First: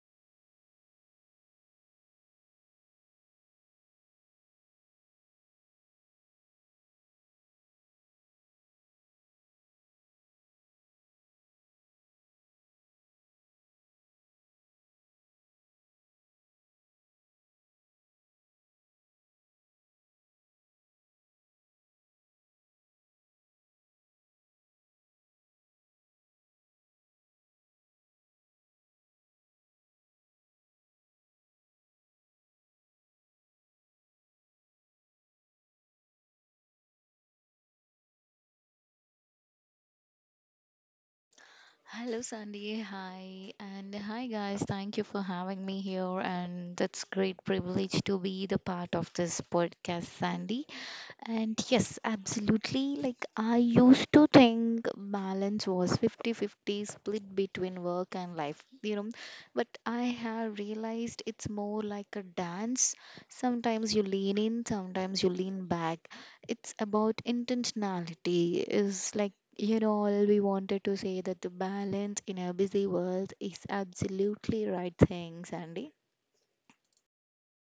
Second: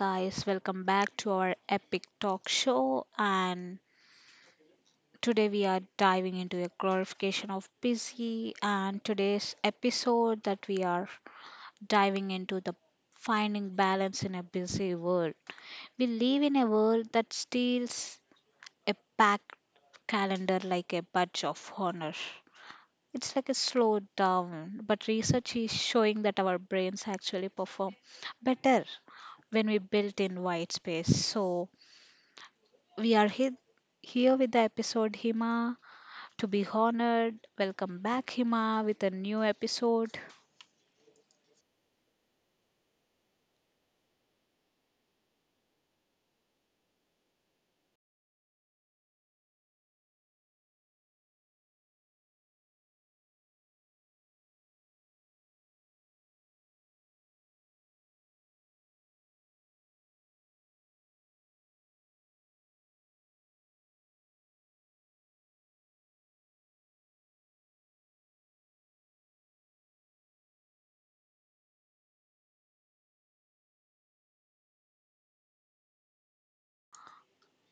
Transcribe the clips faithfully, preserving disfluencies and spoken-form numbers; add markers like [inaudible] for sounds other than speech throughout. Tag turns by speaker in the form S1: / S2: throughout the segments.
S1: guys, welcome back to our epic talk show. And today we are diving into a glorification of busy. And today's episode that we are diving into the finding balance in a busy world. We live in a world that steals a packed calendar like a badge of honor. It's like a slow down, but research is showing that our brains actually perform better when we built in white space. So, we are he- here with the episode Hima to be honored. Welcome back, Hima, with a new episode.
S2: Hello, Sandy. Hi. And hi, guys. Thank you for having me here. And it's great privilege to be the part of this podcast, Sandy. And yes, absolutely. Like, I used to think balance was fifty-fifty split between work and life, you know. But I have realized it's more like a dance. Sometimes you lean in, sometimes you lean back. It's about intentionality, is like you know, all we wanted to say that the balance in a busy world is absolutely right thing, Sandy.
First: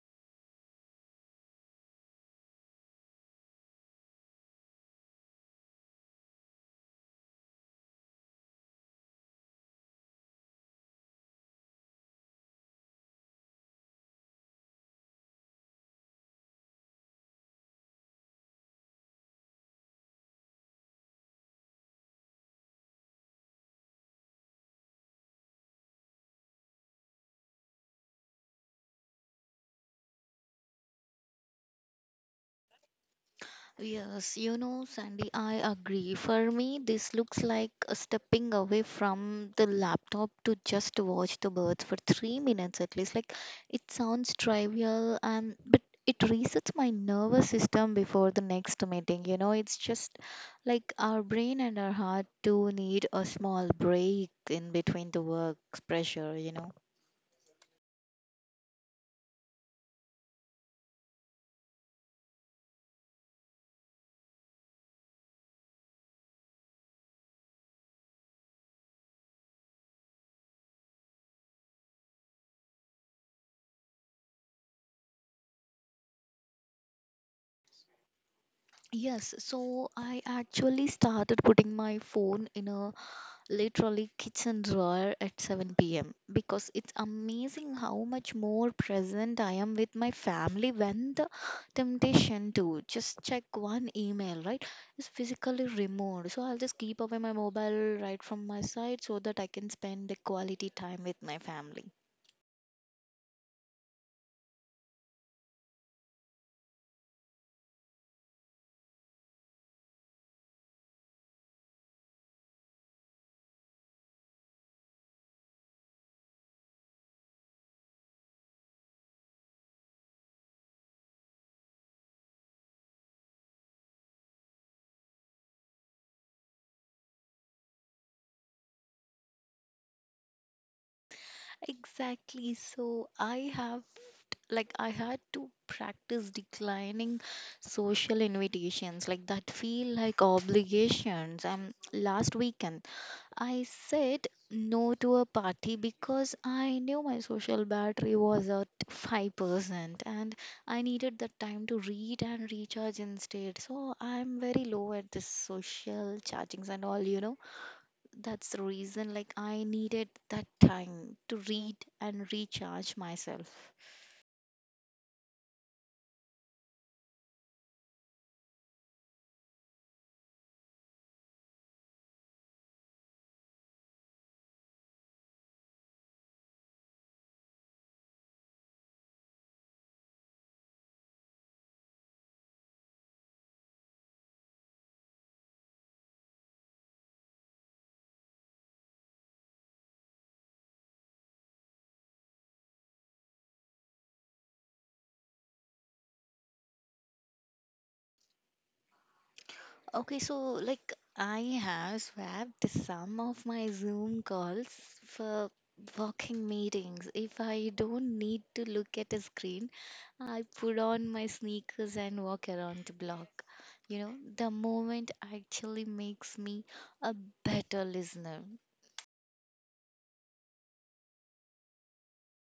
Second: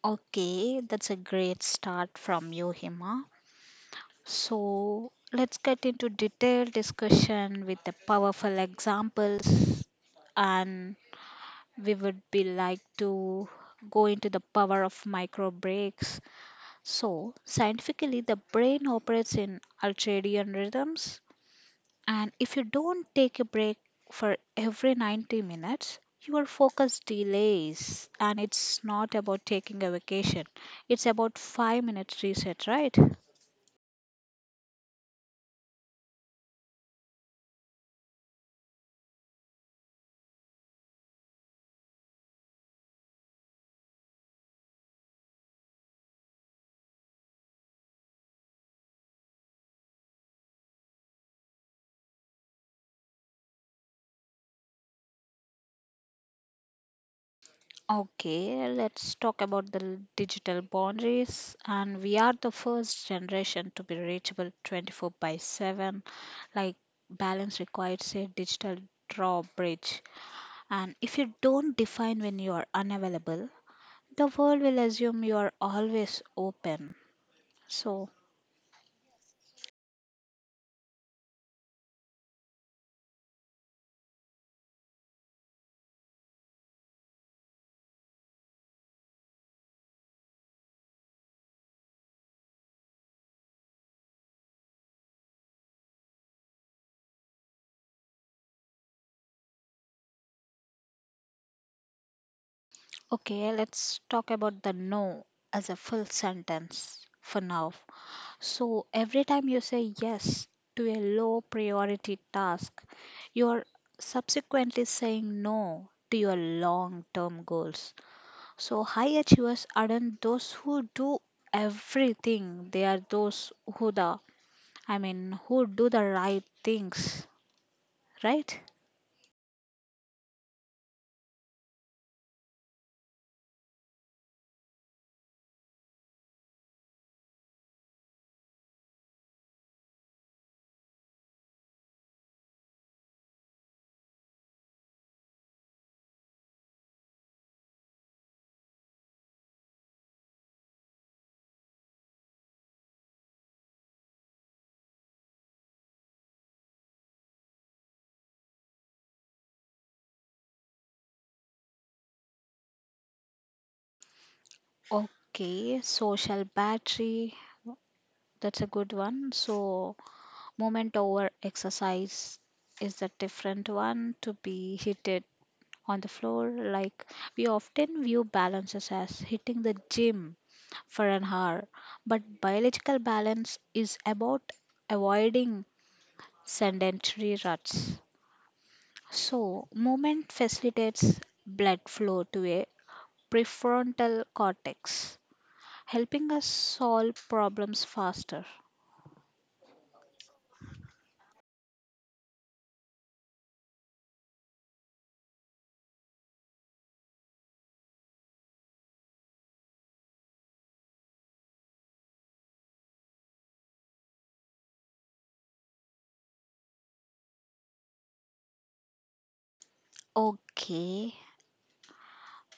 S1: Okay, that's a great start from you, Hima. So, let's get into detailed discussion with the powerful examples and we would be like to go into the power of micro breaks. So, scientifically, the brain operates in ultradian rhythms. And if you don't take a break for every ninety minutes, your focus delays. And it's not about taking a vacation, it's about five minutes reset, right?
S2: Yes, you know, Sandy, I agree. For me, this looks like a stepping away from the laptop to just watch the birds for three minutes at least. Like, it sounds trivial, and but it resets my nervous system before the next meeting. You know, it's just like our brain and our heart do need a small break in between the work pressure, you know.
S1: Okay, let's talk about the l- digital boundaries. And we are the first generation to be reachable twenty-four by seven. Like, balance requires a digital drawbridge. And if you don't define when you are unavailable, the world will assume you are always open. So,
S2: Yes, so I actually started putting my phone in a literally kitchen drawer at seven p m because it's amazing how much more present I am with my family when the temptation to just check one email, right, is physically removed. So I'll just keep away my mobile right from my side so that I can spend the quality time with my family.
S1: okay, let's talk about the no as a full sentence for now. So, every time you say yes to a low priority task, you are subsequently saying no to your long term goals. So, high achievers aren't those who do everything, they are those who the I mean, who do the right things, right?
S2: Exactly. So I have, like, I had to practice declining social invitations. Like, that feel like obligations. Um, last weekend, I said no to a party because I knew my social battery was at five percent and I needed that time to read and recharge instead. So I'm very low at this social chargings and all, you know. That's the reason like I needed that time to read and recharge myself.
S1: Okay, social battery, that's a good one. So, movement over exercise is a different one to be hitted on the floor. Like we often view balances as hitting the gym for an hour, but biological balance is about avoiding sedentary ruts. So, movement facilitates blood flow to a prefrontal cortex, helping us solve problems faster.
S2: Okay, so like I have swapped some of my Zoom calls for working meetings. If I don't need to look at a screen, I put on my sneakers and walk around the block. You know, the moment actually makes me a better listener.
S1: Okay,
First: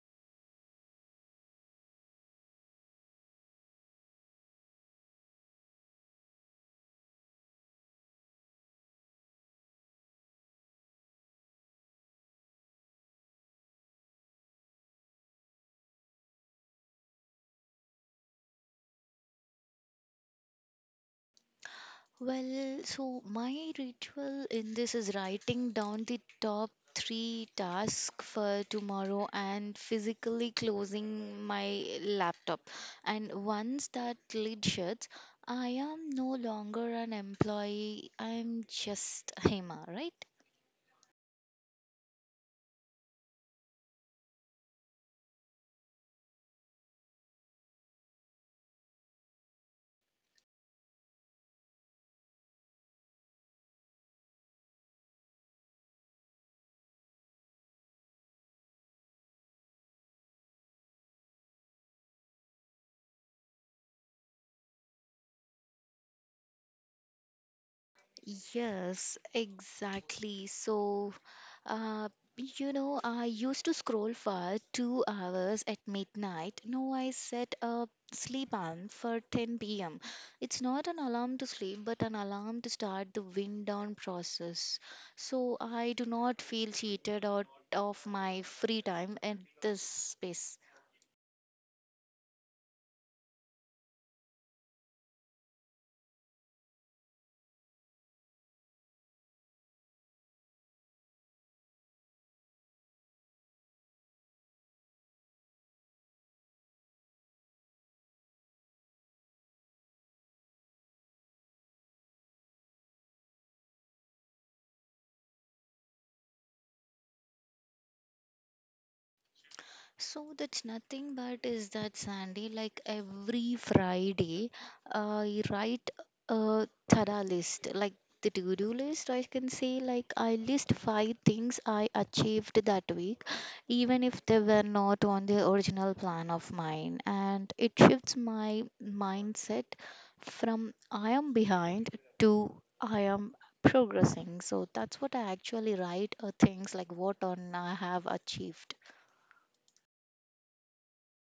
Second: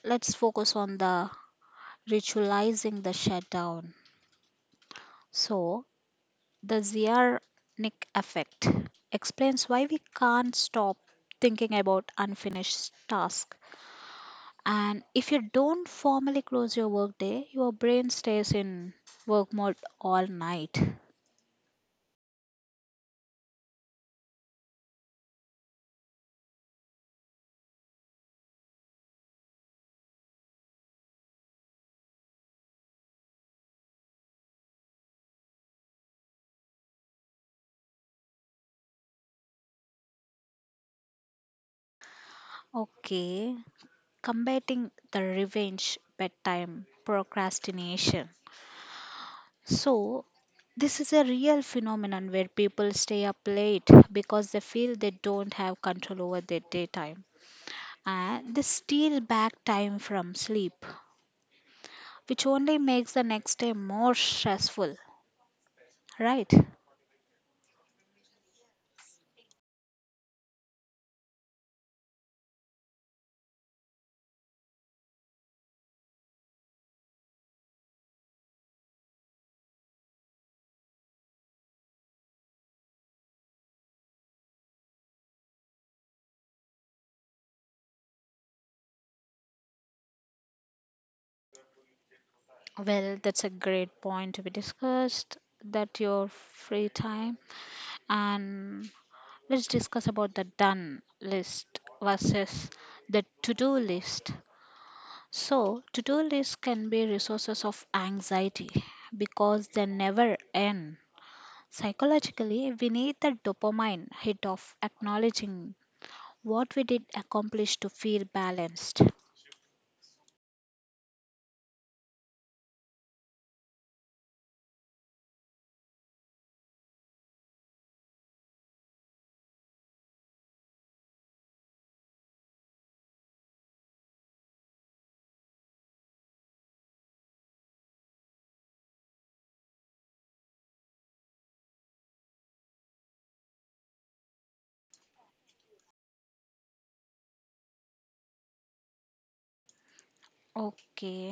S1: let's focus on the ritualizing the shutdown. So, the Ziarnik effect explains why we can't stop thinking about unfinished tasks. And if you don't formally close your workday, your brain stays in work mode all night.
S2: Well, so my ritual in this is writing down the top three tasks for tomorrow and physically closing my laptop. And once that lid shuts, I am no longer an employee, I'm just Hema, right?
S1: Okay, combating the revenge bedtime procrastination. So, this is a real phenomenon where people stay up late because they feel they don't have control over their daytime and they steal back time from sleep, which only makes the next day more stressful, right?
S2: Yes, exactly. So, uh, you know, I used to scroll for two hours at midnight. No, I set a sleep alarm for ten p m. It's not an alarm to sleep, but an alarm to start the wind down process. So I do not feel cheated out of my free time at this space.
S1: Well, that's a great point to be discussed that your free time, and let's discuss about the done list versus the to-do list. So, to-do lists can be resources of anxiety because they never end. Psychologically, we need the dopamine hit of acknowledging what we did accomplish to feel balanced.
S2: So that's nothing but is that Sandy, like every Friday, uh, I write a thorough list, like the to-do list. I can say like I list five things I achieved that week, even if they were not on the original plan of mine, and it shifts my mindset from I am behind to I am progressing. So that's what I actually write, uh, things like what on I have achieved.
S1: Okay,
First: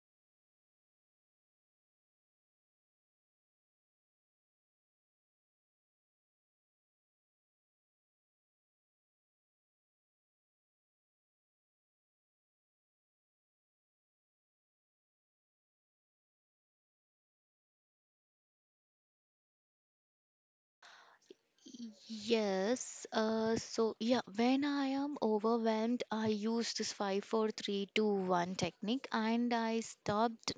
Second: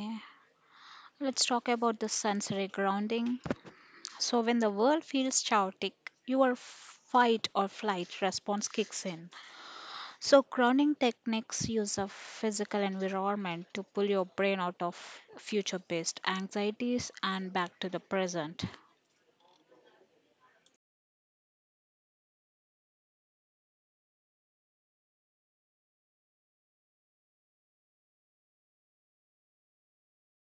S1: let's talk about the sensory grounding. So, when the world feels chaotic, your fight or flight response kicks in. So, grounding techniques use a physical environment to pull your brain out of future based anxieties and back to the present.
S2: Yes, uh, so yeah, when I am overwhelmed, I use this five, four, three, two, one technique and I stopped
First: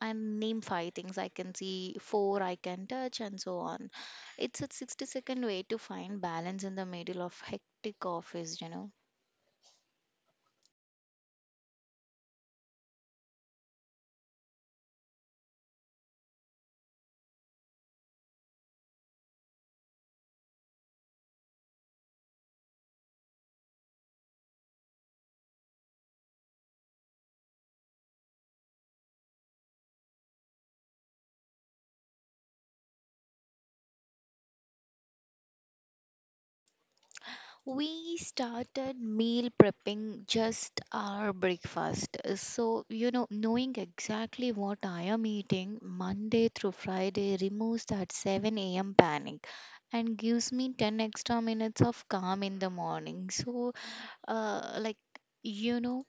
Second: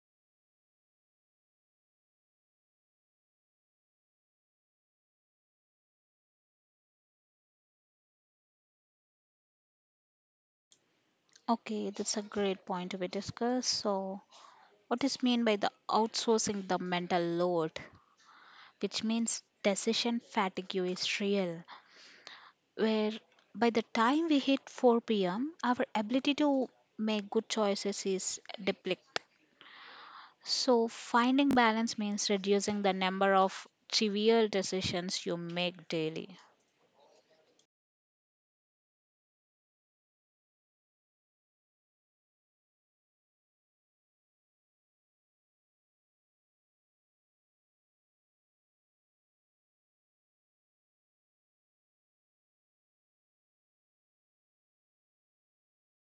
S2: and name five things I can see, four I can touch, and so on. It's a sixty second way to find balance in the middle of hectic office, you know.
S1: Okay, that's a great point to be discussed. So, what is mean by the outsourcing the mental load? Which means decision fatigue is real, where by the time we hit four p m, our ability to make good choices is depleted. So, finding balance means reducing the number of trivial decisions you make daily.
S2: We started meal prepping just our breakfast. So, you know, knowing exactly what I am eating Monday through Friday removes that seven a m panic and gives me ten extra minutes of calm in the morning. So, uh, like, you know,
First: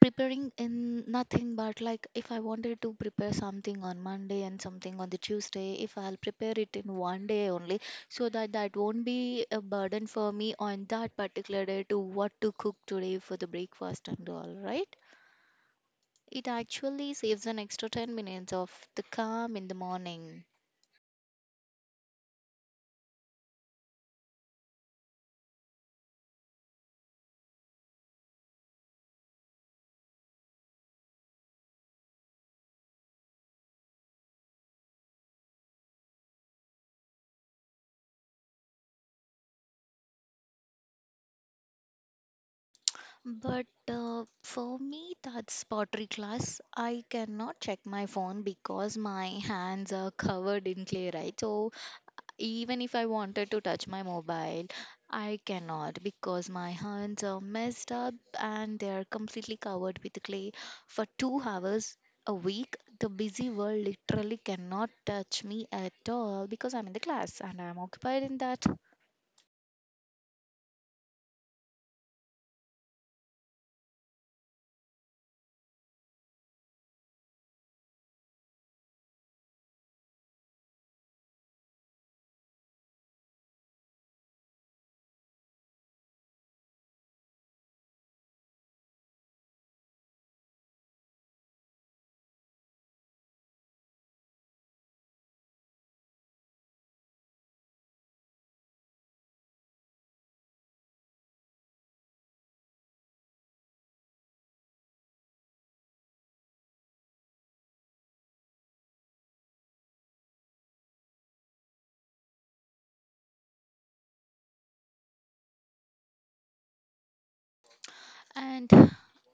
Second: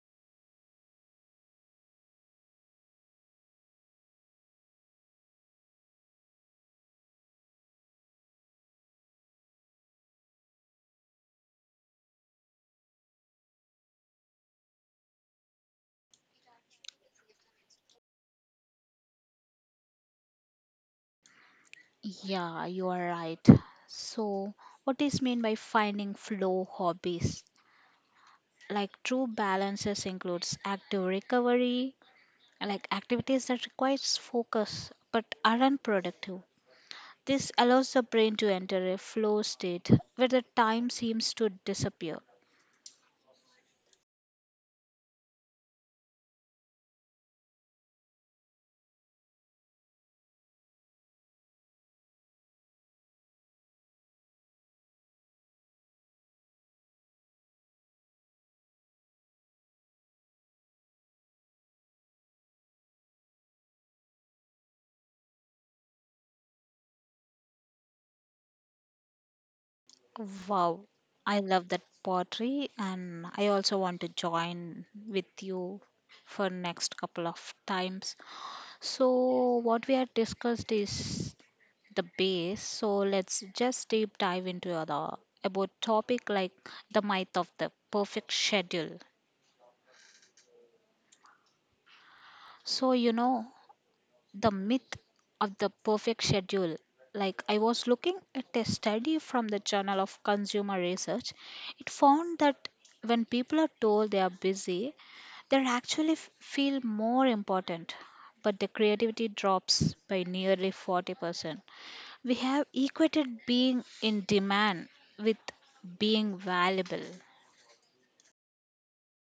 S2: preparing in nothing but like if I wanted to prepare something on Monday and something on the Tuesday, if I'll prepare it in one day only, so that that won't be a burden for me on that particular day to what to cook today for the breakfast and all right, it actually saves an extra ten minutes of the calm in the morning.
S1: Yeah, you are right. So, what is mean by finding flow hobbies? Like true balances includes active recovery, like activities that requires focus but aren't productive. This allows the brain to enter a flow state where the time seems to disappear.
S2: But uh, for me, that's pottery class. I cannot check my phone because my hands are covered in clay, right? So even if I wanted to touch my mobile, I cannot because my hands are messed up and they are completely covered with clay. For two hours a week, the busy world literally cannot touch me at all because I'm in the class and I'm occupied in that.
S1: Wow, I love that pottery and I also want to join with you for next couple of times. So what we have discussed is the base. So let's just deep dive into other about topic like the myth of the perfect schedule. So you know the myth of the perfect schedule. Like, I was looking at a study from the Journal of Consumer Research. It found that when people are told they are busy, they actually f- feel more important, but the creativity drops by nearly forty percent. We have equated being in demand with being valuable.
S2: And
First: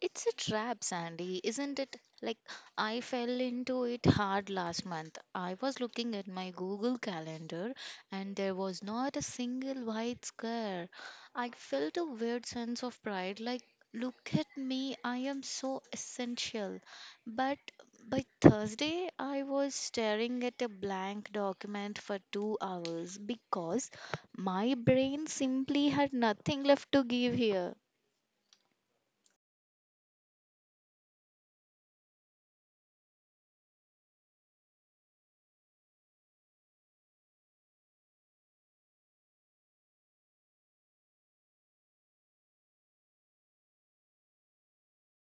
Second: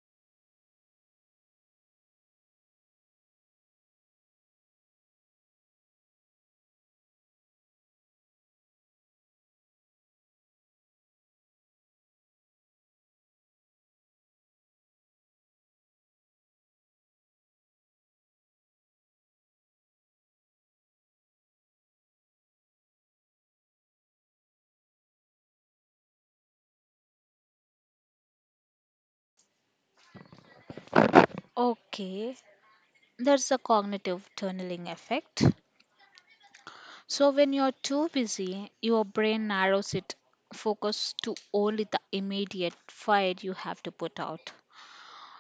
S2: it's a trap, Sandy, isn't it? Like, I fell into it hard last month. I was looking at my Google Calendar and there was not a single white square. I felt a weird sense of pride like, look at me, I am so essential. But by Thursday, I was staring at a blank document for two hours because my brain simply had nothing left to give here.
S1: Okay, there's a cognitive tunneling effect. So, when you're too busy, your brain narrows it focus to only the immediate fire you have to put out.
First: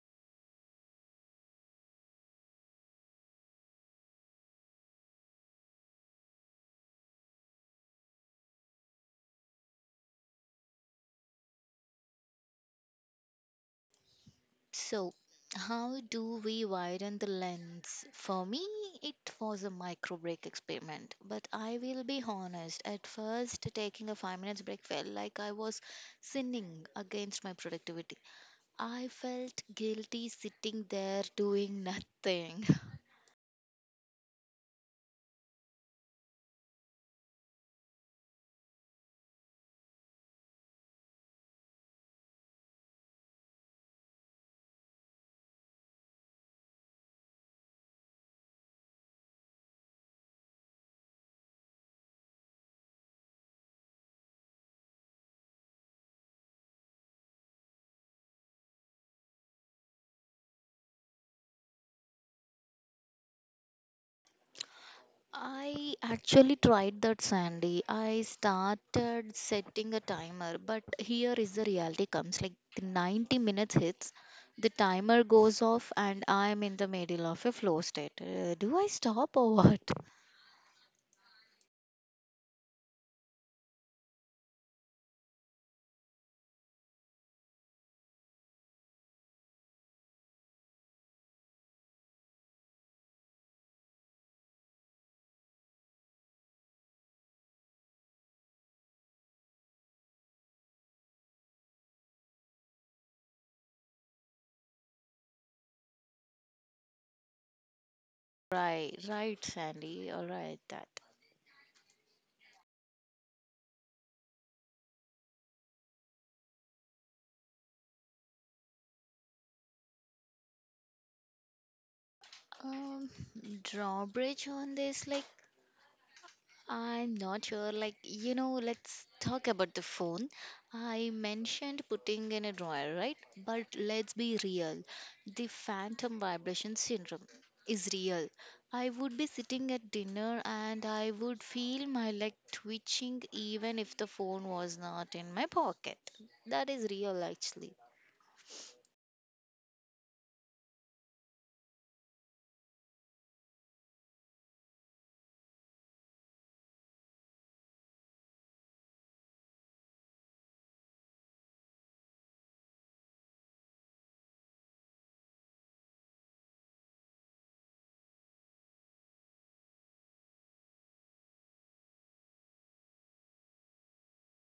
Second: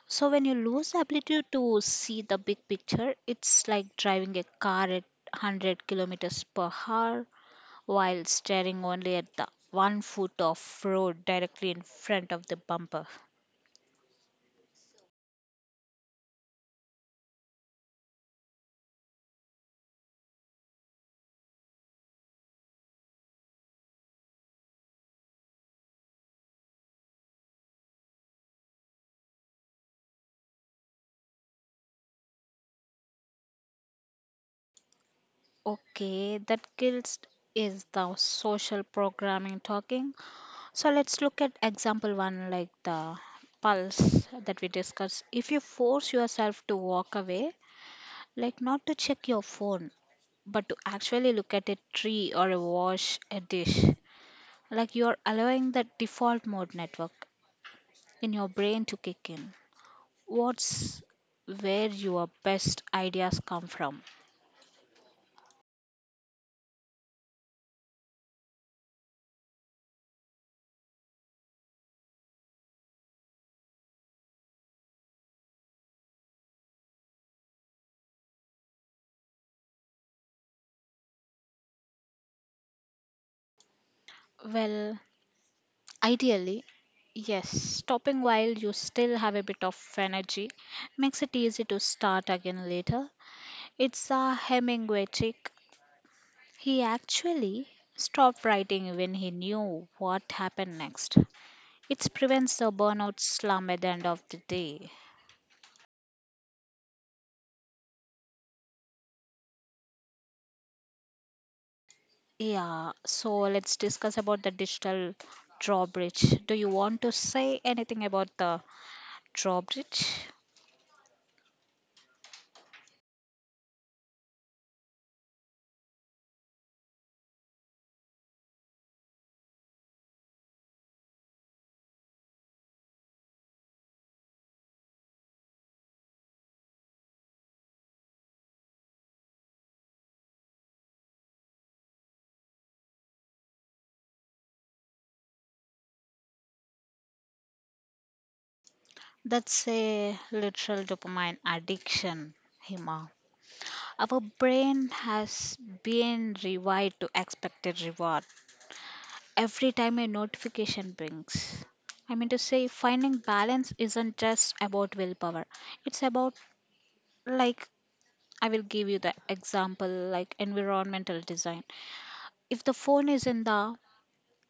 S1: So, when you lose the ability to see the big picture, it's like driving a car at one hundred kilometers per hour while staring only at the one foot of road directly in front of the bumper.
S2: So, how do we widen the lens? For me, it was a micro break experiment, but I will be honest. At first, taking a five minutes break felt like I was sinning against my productivity. I felt guilty sitting there doing nothing. [laughs]
S1: Okay, that guilt is the social programming talking. So let's look at example one, like the pulse that we discussed. If you force yourself to walk away, like not to check your phone, but to actually look at a tree or a wash, a dish, like you're allowing the default mode network in your brain to kick in. What's where your best ideas come from?
S2: I actually tried that, Sandy. I started setting a timer, but here is the reality comes like the ninety minutes hits, the timer goes off, and I'm in the middle of a flow state. Uh, do I stop or what? [laughs]
S1: Well, ideally, yes, stopping while you still have a bit of energy makes it easy to start again later. It's a Hemingway trick. He actually stopped writing when he knew what happened next. It prevents the burnout slump at the end of the day.
S2: Right, right, Sandy. All right, that.
S1: Yeah, so let's discuss about the digital drawbridge. Do you want to say anything about the drawbridge?
S2: Um, drawbridge on this, like I'm not sure. Like, you know, let's talk about the phone. I mentioned putting in a drawer, right? But let's be real. The phantom vibration syndrome is real. I would be sitting at dinner and I would feel my leg twitching even if the phone was not in my pocket. That is real actually.
S1: That's a literal dopamine addiction, Hima. Our brain has been rewired to expect a reward every time a notification brings. I mean to say, finding balance isn't just about willpower, it's about, like, I will give you the example like environmental design. If the phone is in the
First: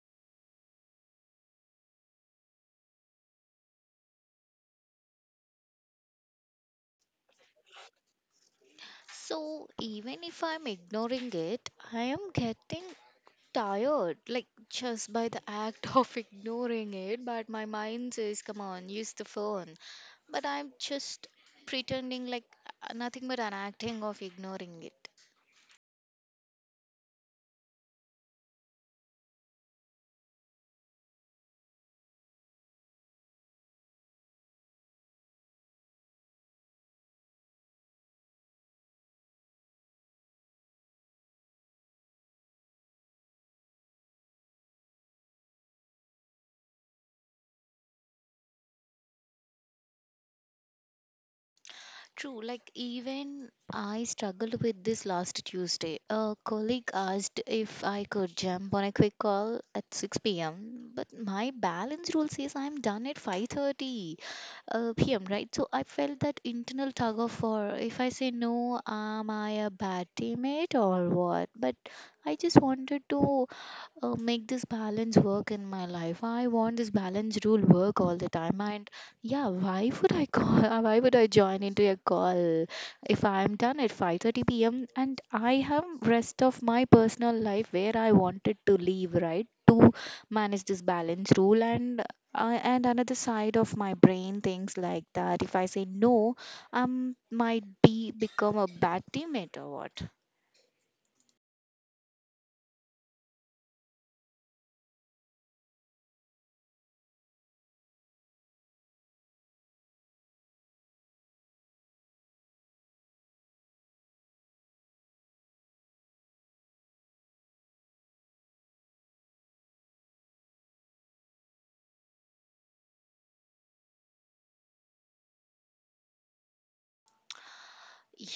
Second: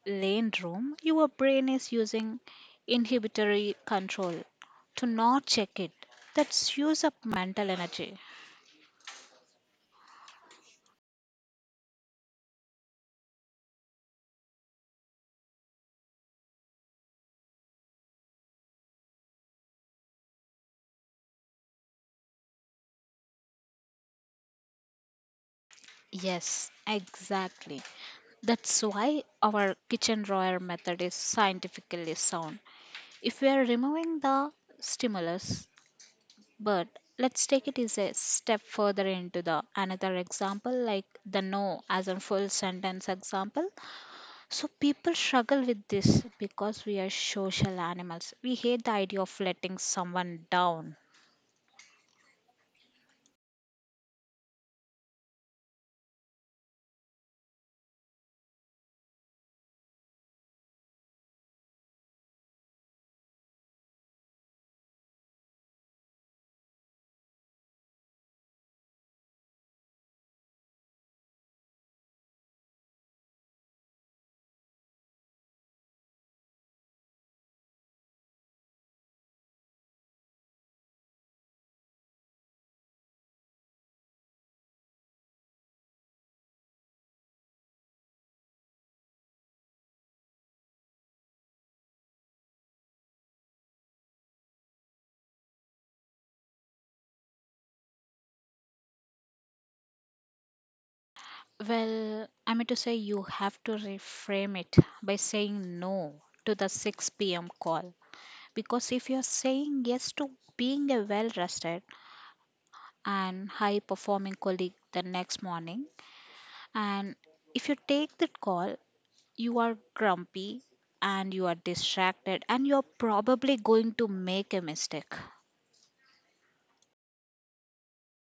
S1: lane room, your brain is using inhibitory control to not check it. That's use up mental energy.
S2: So even if I'm ignoring it, I am getting tired, like just by the act [laughs] of ignoring it, but my mind says, come on, use the phone. But I'm just pretending like uh, nothing but an acting of ignoring it.
S1: Yes, exactly. That's why our kitchen drawer method is scientifically sound. If we are removing the stimulus, but let's take it as a step further into the another example, like the no as a full sentence example. So people struggle with this because we are social animals. We hate the idea of letting someone down.
S2: True, like even I struggled with this last Tuesday. A colleague asked if I could jump on a quick call at six p m, but my balance rule says I'm done at five thirty uh, p m, right? So I felt that internal tug of war. If I say no, am I a bad teammate or what? But I just wanted to uh, make this balance work in my life. I want this balance rule work all the time. And yeah, why would I call? [laughs] Why would I join into a call if I'm done at five thirty p m and I have rest of my personal life where I wanted to leave, right? To manage this balance rule and uh, and another side of my brain thinks like that. If I say no, um, might be become a bad teammate or what.
S1: Well, I mean to say you have to reframe it by saying no to the six p m call, because if you're saying yes to being a well rested and high performing colleague the next morning. And if you take that call, you are grumpy and you are distracted and you're probably going to make a mistake.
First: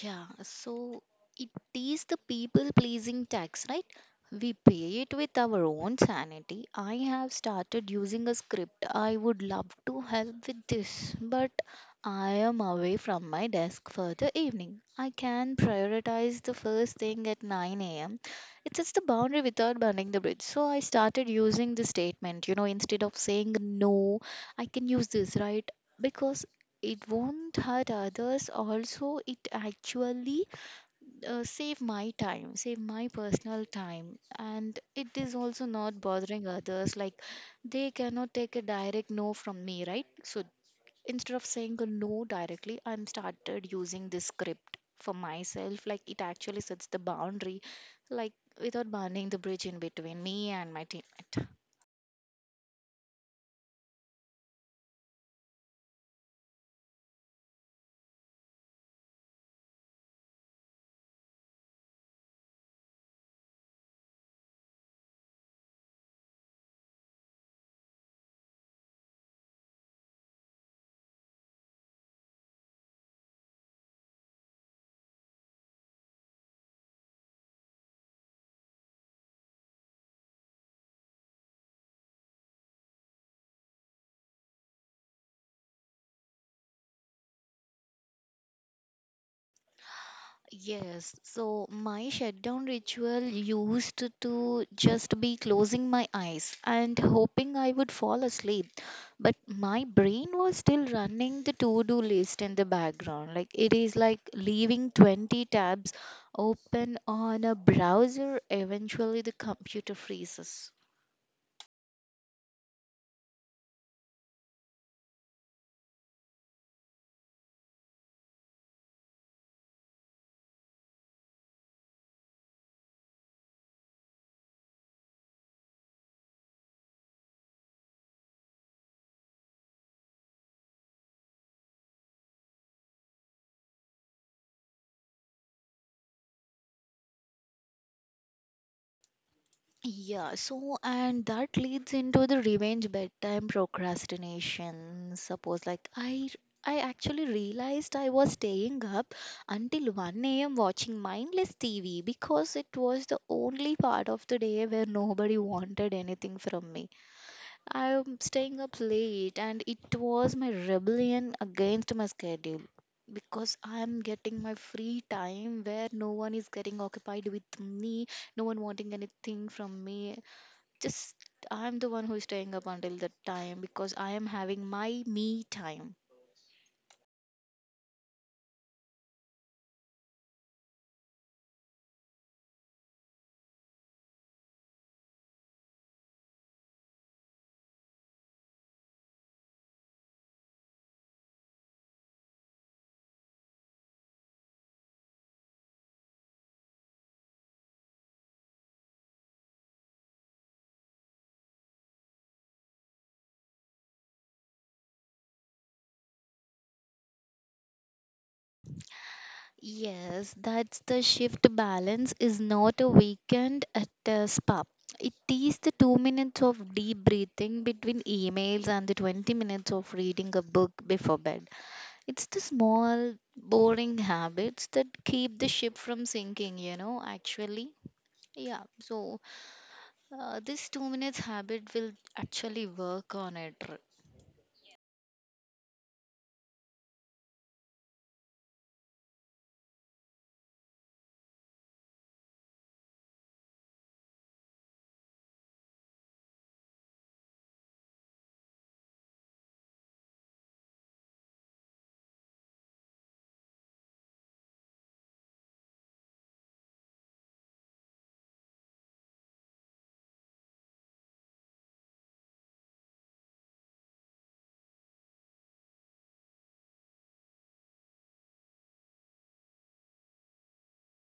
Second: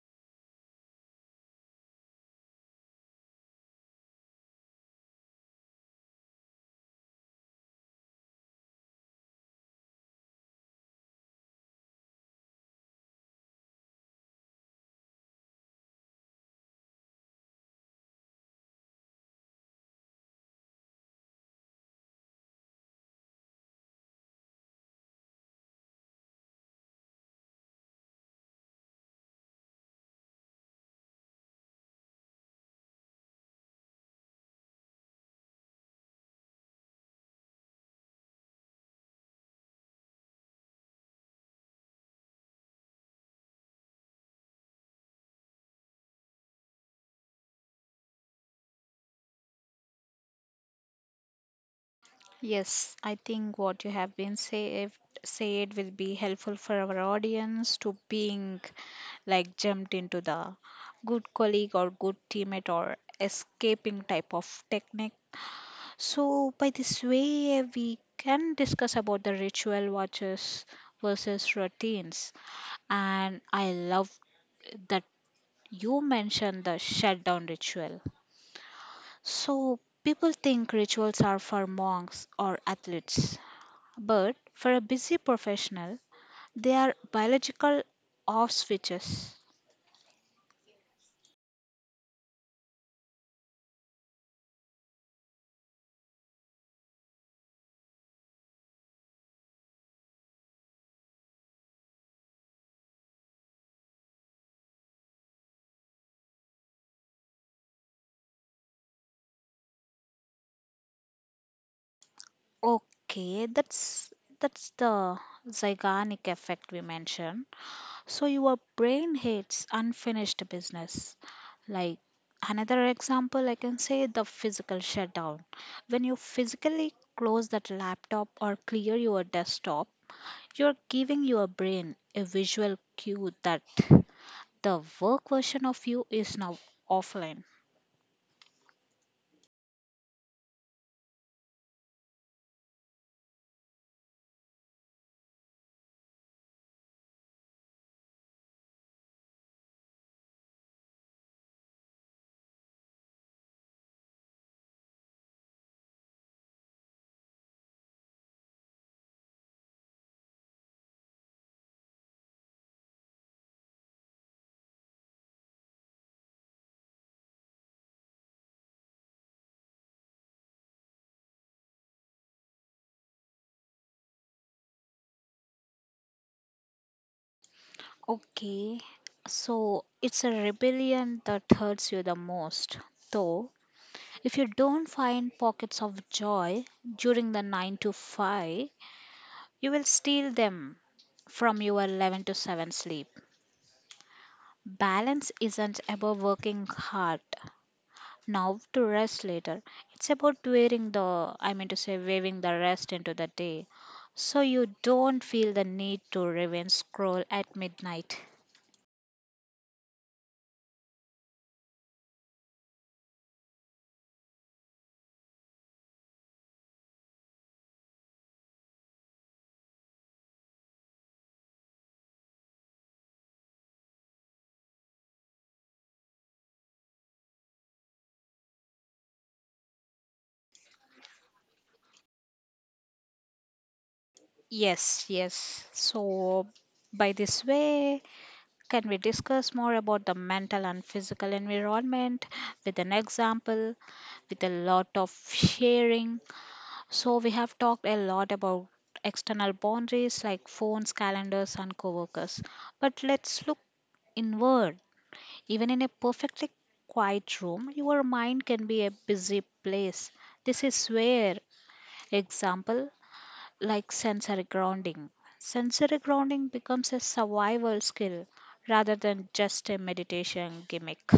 S2: Yeah, so it is the people pleasing tax, right? We pay it with our own sanity. I have started using a script. I would love to help with this, but I am away from my desk for the evening. I can prioritize the first thing at nine a m. It sets the boundary without burning the bridge. So I started using this statement, you know, instead of saying no, I can use this, right? Because it won't hurt others also it actually uh, save my time, save my personal time and it is also not bothering others like they cannot take a direct no from me, right? So instead of saying a no directly, I'm started using this script for myself like it actually sets the boundary, like without burning the bridge in between me and my teammate.
S1: Yes, I think what you have been say said will be helpful for our audience to being like jumped into the good colleague or good teammate or escaping type of technique. So, by this way, we can discuss about the ritual watches versus routines. And I love that you mentioned the shutdown ritual. So, people think rituals are for monks or athletes, but for a busy professional, they are biological off switches.
S2: Yes, so my shutdown ritual used to just be closing my eyes and hoping I would fall asleep. But my brain was still running the to do list in the background. Like it is like leaving twenty tabs open on a browser, eventually, the computer freezes.
S1: Okay, that's that's the zygonic effect we mentioned. So your brain hates unfinished business. Like another example, I can say the physical shutdown. When you physically close that laptop or clear your desktop, you're giving your brain a visual cue that the work version of you is now offline.
S2: Yeah, so and that leads into the revenge bedtime procrastination. Suppose like I I actually realized I was staying up until one a m watching mindless T V because it was the only part of the day where nobody wanted anything from me. I'm staying up late and it was my rebellion against my schedule because I'm getting my free time where no one is getting occupied with me, no one wanting anything from me, just I'm the one who is staying up until that time because I am having my me time.
S1: Okay, so it's a rebellion that hurts you the most. Though, if you don't find pockets of joy during the nine to five, you will steal them from your eleven to seven sleep. Balance isn't about working hard now to rest later. It's about wearing the, I mean to say, waving the rest into the day so you don't feel the need to revenge scroll at midnight.
S2: Yes, that's the shift balance is not a weekend at a spa. It is the two minutes of deep breathing between emails and the twenty minutes of reading a book before bed. It's the small, boring habits that keep the ship from sinking, you know, actually. Yeah, so uh, this two minutes habit will actually work on it.
S1: Yes, yes. So, by this way, can we discuss more about the mental and physical environment with an example, with a lot of sharing. So, we have talked a lot about external boundaries like phones, calendars, and coworkers. But let's look inward. Even in a perfectly quiet room, your mind can be a busy place. This is where, example, like sensory grounding. Sensory grounding becomes a survival skill rather than just a meditation gimmick.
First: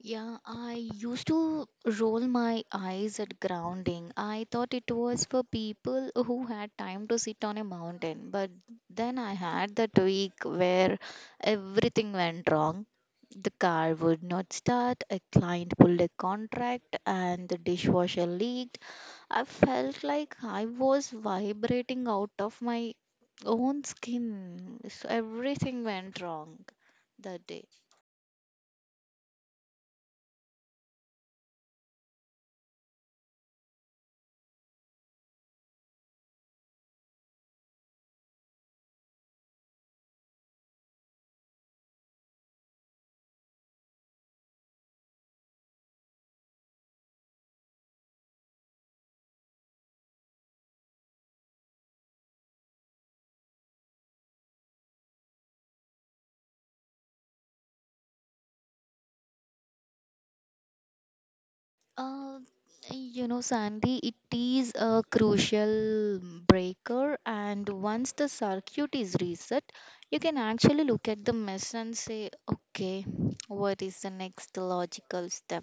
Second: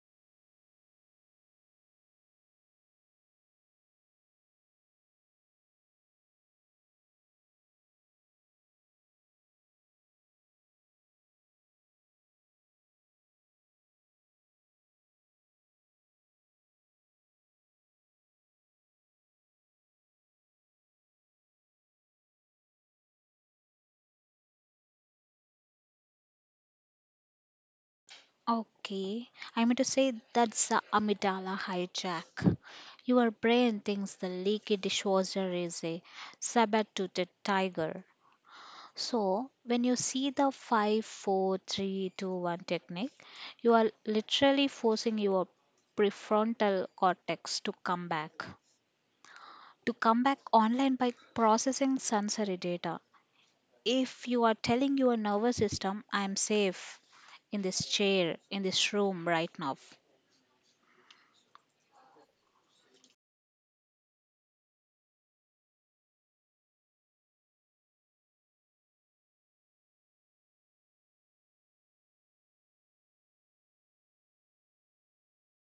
S2: Yeah, I used to roll my eyes at grounding. I thought it was for people who had time to sit on a mountain, but then I had that week where everything went wrong. The car would not start, a client pulled a contract, and the dishwasher leaked. I felt like I was vibrating out of my own skin. So everything went wrong that day.
S1: Okay, I mean to say that's the amygdala hijack. Your brain thinks the leaky dishwasher is a saber-toothed tiger. So, when you see the five, four, three, two, one technique, you are literally forcing your prefrontal cortex to come back. To come back online by processing sensory data. If you are telling your nervous system, I am safe in this chair, in this room right now.
S2: Uh, you know, Sandy, it is a crucial breaker, and once the circuit is reset, you can actually look at the mess and say, okay, what is the next logical step?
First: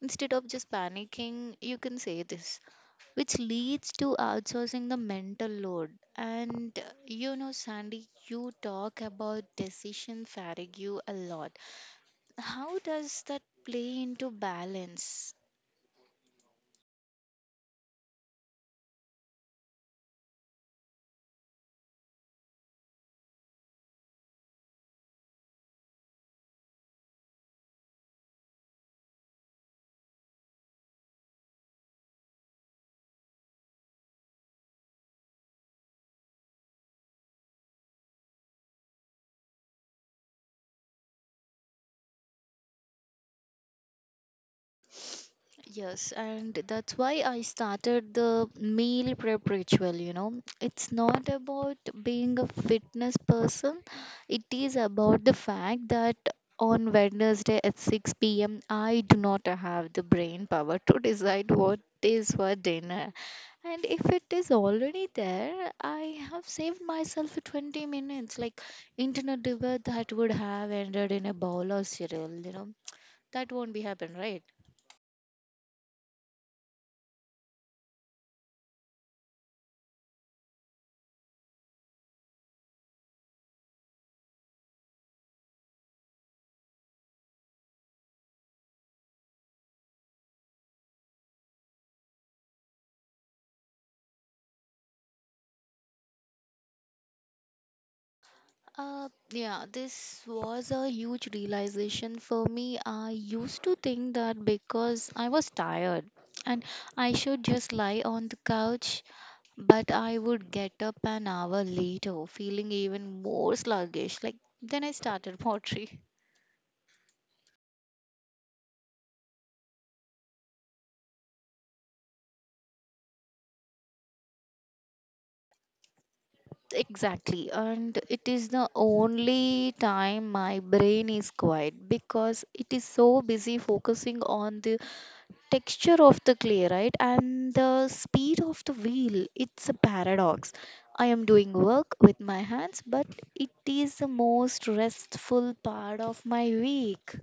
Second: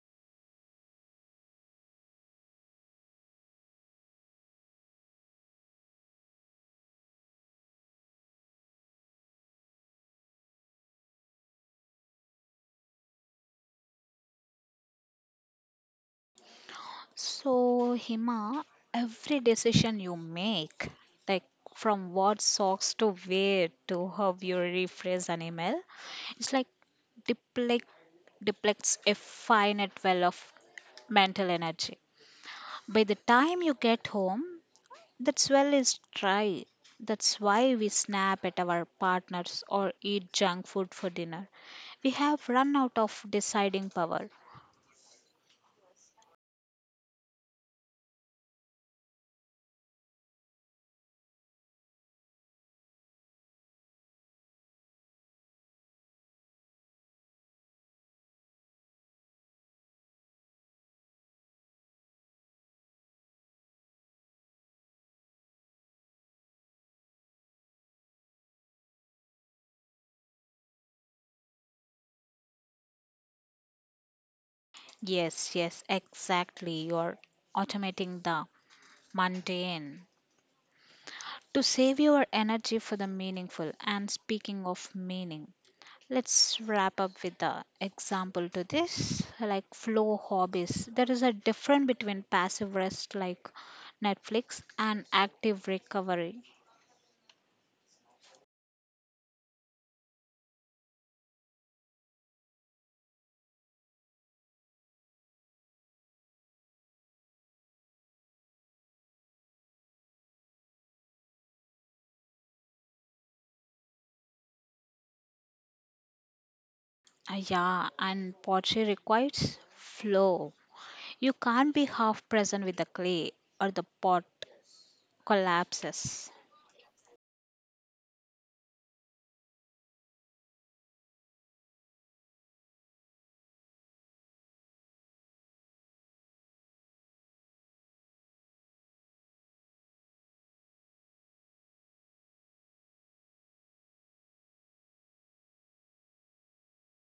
S2: Instead of just panicking, you can say this, which leads to outsourcing the mental load. And uh, you know, Sandy, you talk about decision fatigue a lot. How does that play into balance?
S1: So, Hima, every decision you make, like from what socks to wear to how you rephrase an email, it's like deplect, depletes a finite well of mental energy. By the time you get home, that well is dry. That's why we snap at our partners or eat junk food for dinner. We have run out of deciding power.
S2: Yes, and that's why I started the meal prep ritual. You know, it's not about being a fitness person, it is about the fact that on Wednesday at six p m, I do not have the brain power to decide what is for dinner. And if it is already there, I have saved myself twenty minutes. Like internet debate that would have ended in a bowl of cereal, you know. That won't be happen, right?
S1: Yes, yes, exactly. You're automating the mundane to save your energy for the meaningful. And speaking of meaning, let's wrap up with the example to this like flow hobbies. There is a difference between passive rest like Netflix and active recovery.
S2: Uh, yeah, this was a huge realization for me. I used to think that because I was tired and I should just lie on the couch, but I would get up an hour later feeling even more sluggish. Like, then I started [laughs] pottery.
S1: Ah, yeah, and pottery requires flow. You can't be half present with the clay or the pot collapses.
S2: Exactly, and it is the only time my brain is quiet because it is so busy focusing on the texture of the clay, right? And the speed of the wheel. It's a paradox. I am doing work with my hands, but it is the most restful part of my week.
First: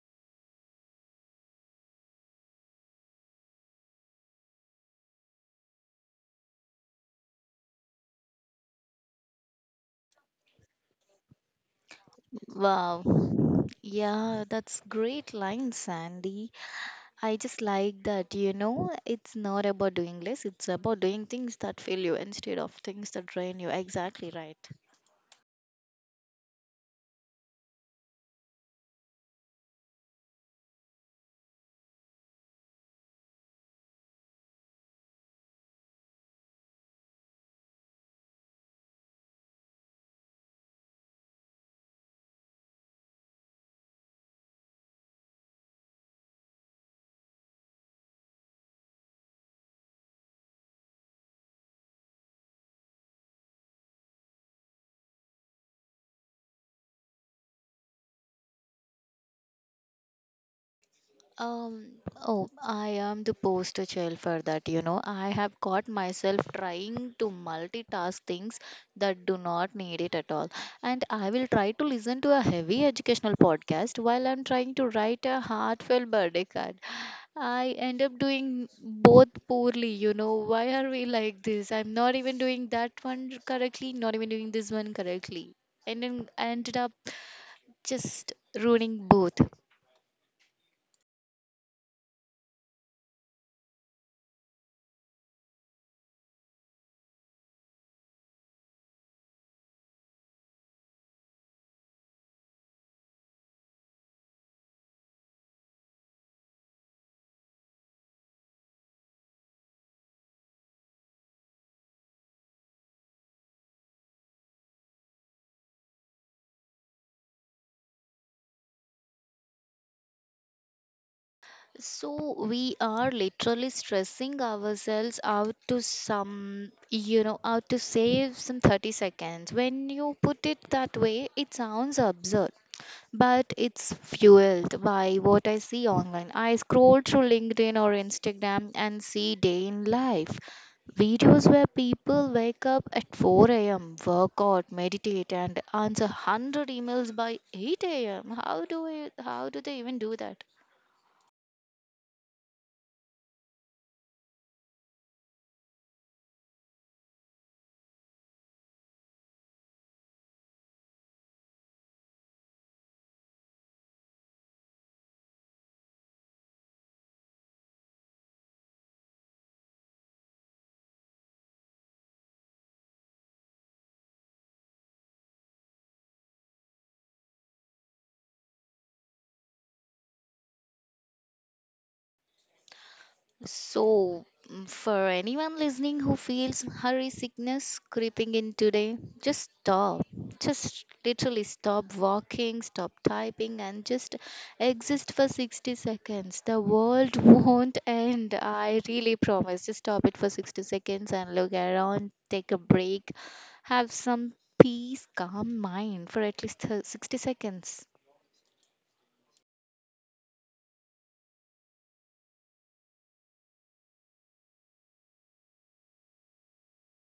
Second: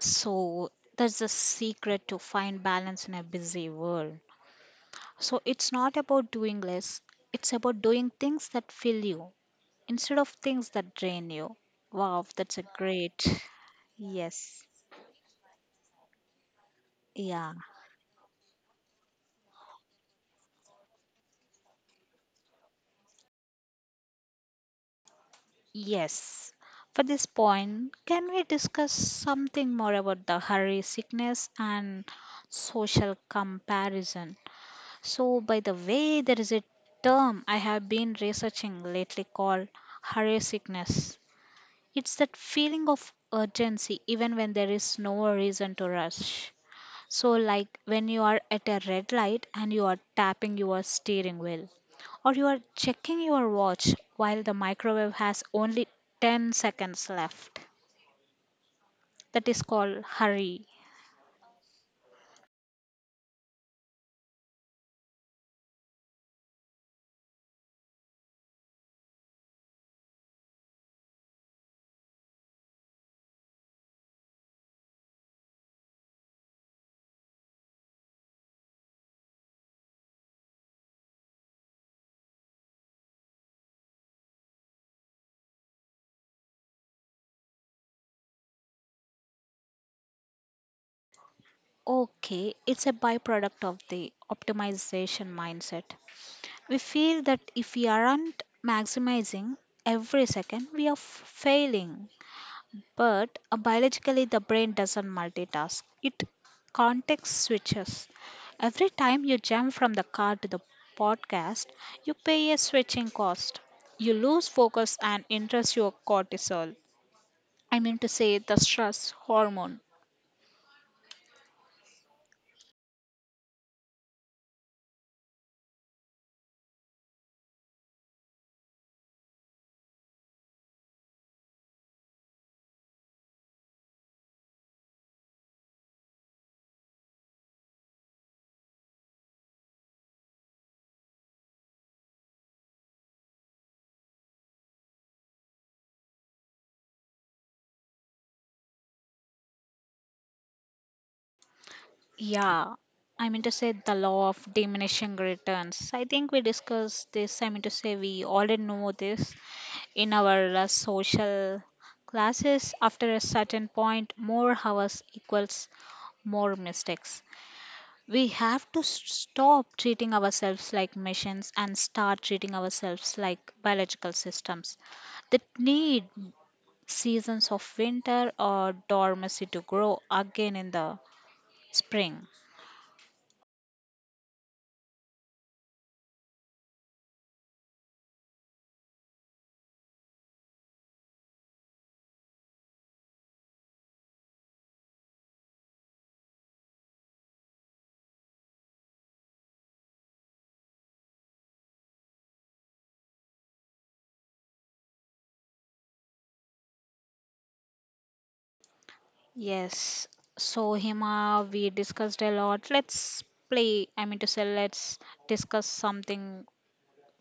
S1: So that's the secret to find balance in a busy world. So it's not about doing less, it's about doing things that fill you instead of things that drain you. Wow, that's a
S2: Wow.
S1: great.
S2: Yeah,
S1: Yes.
S2: that's great line, Sandy. I
S1: Yeah,
S2: just like that, you know, it's not about doing less, it's about doing things that fill you instead of things that drain you. Exactly right.
S1: yes. For this point, can we discuss something more about the hurry sickness and social comparison? So, by the way, there is a term I have been researching lately called hurry sickness. It's that feeling of urgency even when there is no reason to rush. So, like when you are at a red light and you are tapping your steering wheel, or you are checking your watch while the microwave has only ten seconds left. That is called hurry.
S2: Um, oh, I am the poster child for that, you know. I have caught myself trying to multitask things that do not need it at all. And I will try to listen to a heavy educational podcast while I'm trying to write a heartfelt birthday card. I end up doing both poorly, you know. Why are we like this? I'm not even doing that one correctly, not even doing this one correctly. And then I ended up just ruining both.
S1: Okay, it's a byproduct of the optimization mindset. We feel that if we aren't maximizing every second, we are f- failing. But uh, biologically, the brain doesn't multitask, it context switches. Every time you jump from the car to the podcast, you pay a switching cost. You lose focus and interest your cortisol. I mean to say the stress hormone.
S2: So we are literally stressing ourselves out to some, you know, out to save some thirty seconds. When you put it that way, it sounds absurd, but it's fueled by what I see online. I scroll through LinkedIn or Instagram and see day in life videos where people wake up at four a m, work out, meditate, and answer one hundred emails by eight a m. How do we, how do they even do that?
S1: Yeah, I mean to say the law of diminishing returns. I think we discussed this. I mean to say we already know this in our uh, social classes. After a certain point more hours equals more mistakes. We have to s- stop treating ourselves like machines and start treating ourselves like biological systems that need seasons of winter or dormancy to grow again in the spring.
S2: So, mm, for anyone listening who feels hurry sickness creeping in today, just stop. Just literally stop walking, stop typing, and just exist for sixty seconds. The world [laughs] won't end. I really promise. Just stop it for sixty seconds and look around, take a break, have some peace, calm mind for at least uh, sixty seconds.
S1: Yes, so Hima, we discussed a lot. Let's play I mean to say let's discuss something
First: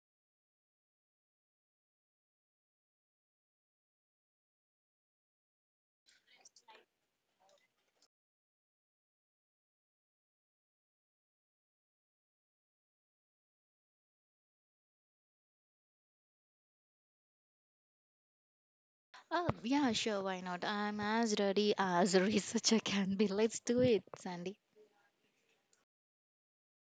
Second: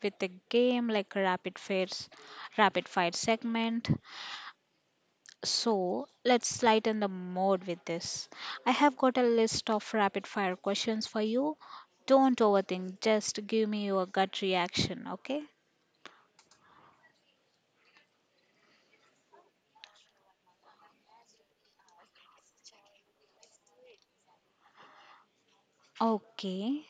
S1: with a game like rapid fires, rapid fire segment. So let's lighten the mode with this. I have got a list of rapid fire questions for you. Don't overthink. Just give me your gut reaction. Okay.
S2: Oh, yeah, sure, why not? I'm as ready as [laughs] a researcher can be. Let's do it, Sandy.
S1: Okay.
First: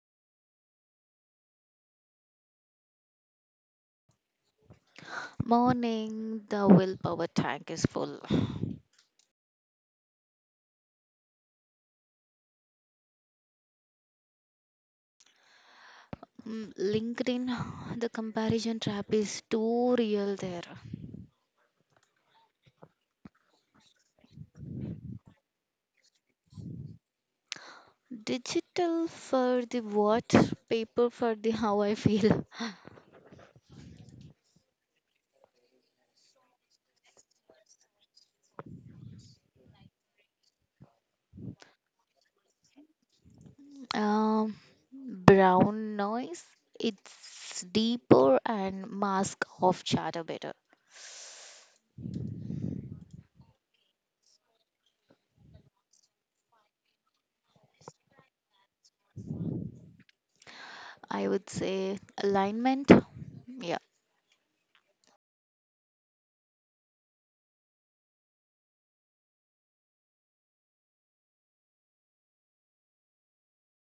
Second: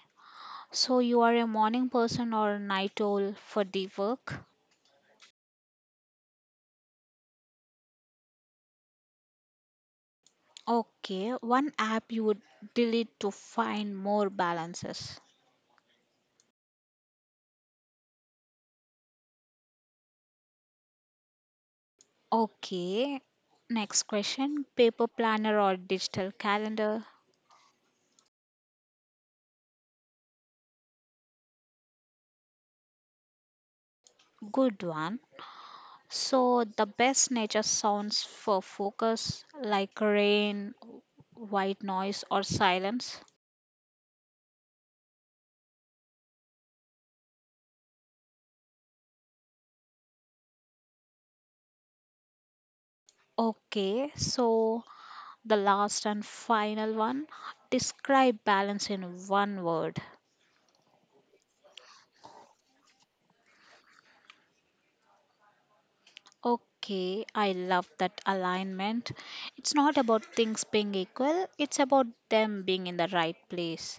S1: So you are a morning person or a night owl for the work.
S2: Morning, the willpower tank is full.
S1: Okay. One app you would delete to find more balances.
S2: Mm, LinkedIn, the comparison trap is too real there.
S1: Okay. Next question. Paper planner or digital calendar?
S2: Digital for the what, paper for the [laughs] how I feel.
S1: Good one. So, the best nature sounds for focus, like rain, white noise, or silence.
S2: Um, brown noise, it's deeper and mask off chatter better.
S1: Okay, so the last and final one, describe balance in one word.
S2: I would say alignment.
S1: Okay, I love that alignment. It's not about things being equal, it's about them being in the right place.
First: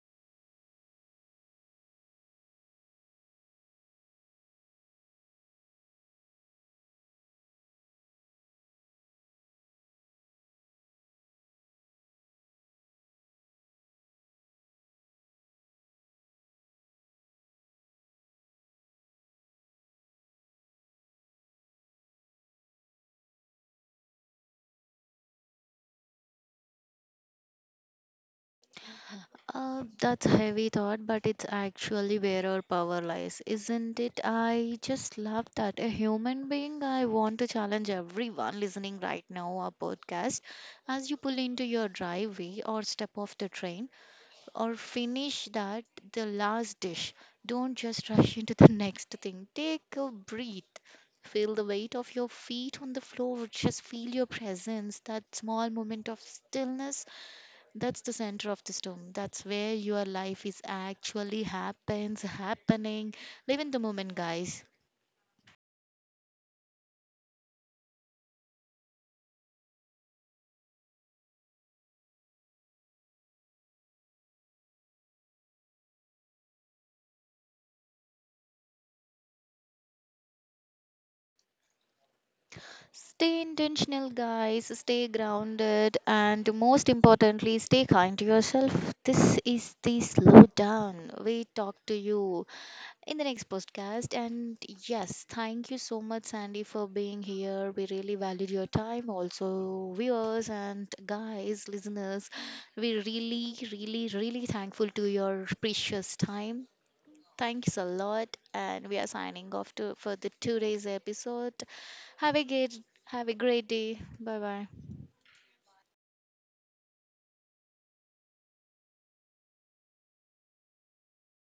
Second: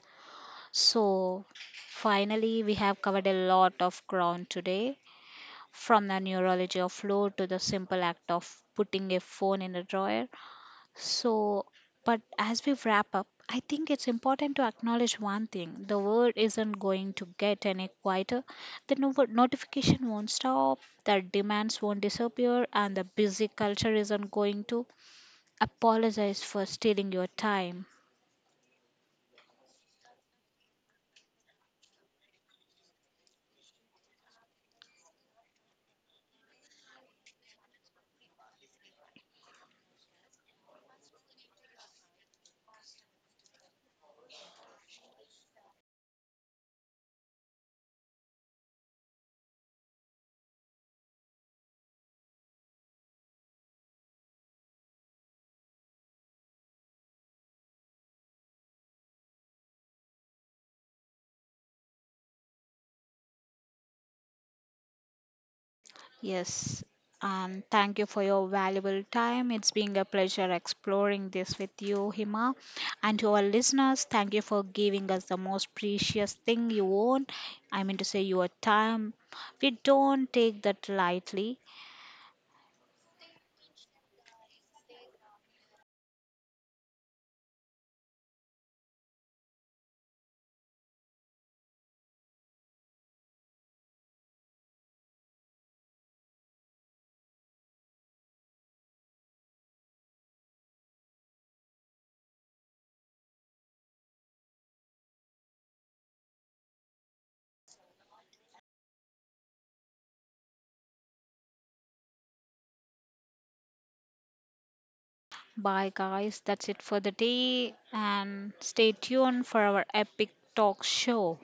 S1: So, finally, we have covered a lot of ground today from the neurology of flow to the simple act of putting a phone in a drawer. So, but as we wrap up, I think it's important to acknowledge one thing: the world isn't going to get any quieter. The no- notification won't stop, the demands won't disappear, and the busy culture isn't going to apologize for stealing your time.
S2: Uh, that's a heavy thought, but it's actually where our power lies, isn't it? I just love that. A human being, I want to challenge everyone listening right now, our podcast. As you pull into your driveway or step off the train or finish that, the last dish, don't just rush into the [laughs] next thing. Take a breath. Feel the weight of your feet on the floor. Just feel your presence, that small moment of stillness that's the center of the storm. That's where your life is actually happens, happening. Live in the moment, guys.
S1: Yes. Um, thank you for your valuable time. It's been a pleasure exploring this with you, Hima. And to our listeners, thank you for giving us the most precious thing you own. I mean to say, your time. We don't take that lightly.
S2: Stay intentional, guys. Stay grounded. And most importantly, stay kind to yourself. This is the slow down. We talk to you in the next podcast. And yes, thank you so much, Sandy, for being here. We really valued your time, also, viewers and guys, listeners. We really, really, really thankful to your precious time. Thanks a lot, and we are signing off to for the today's episode. Have a great, have a great day. Bye bye.
S1: Bye, guys. That's it for the day. And stay tuned for our epic talk show.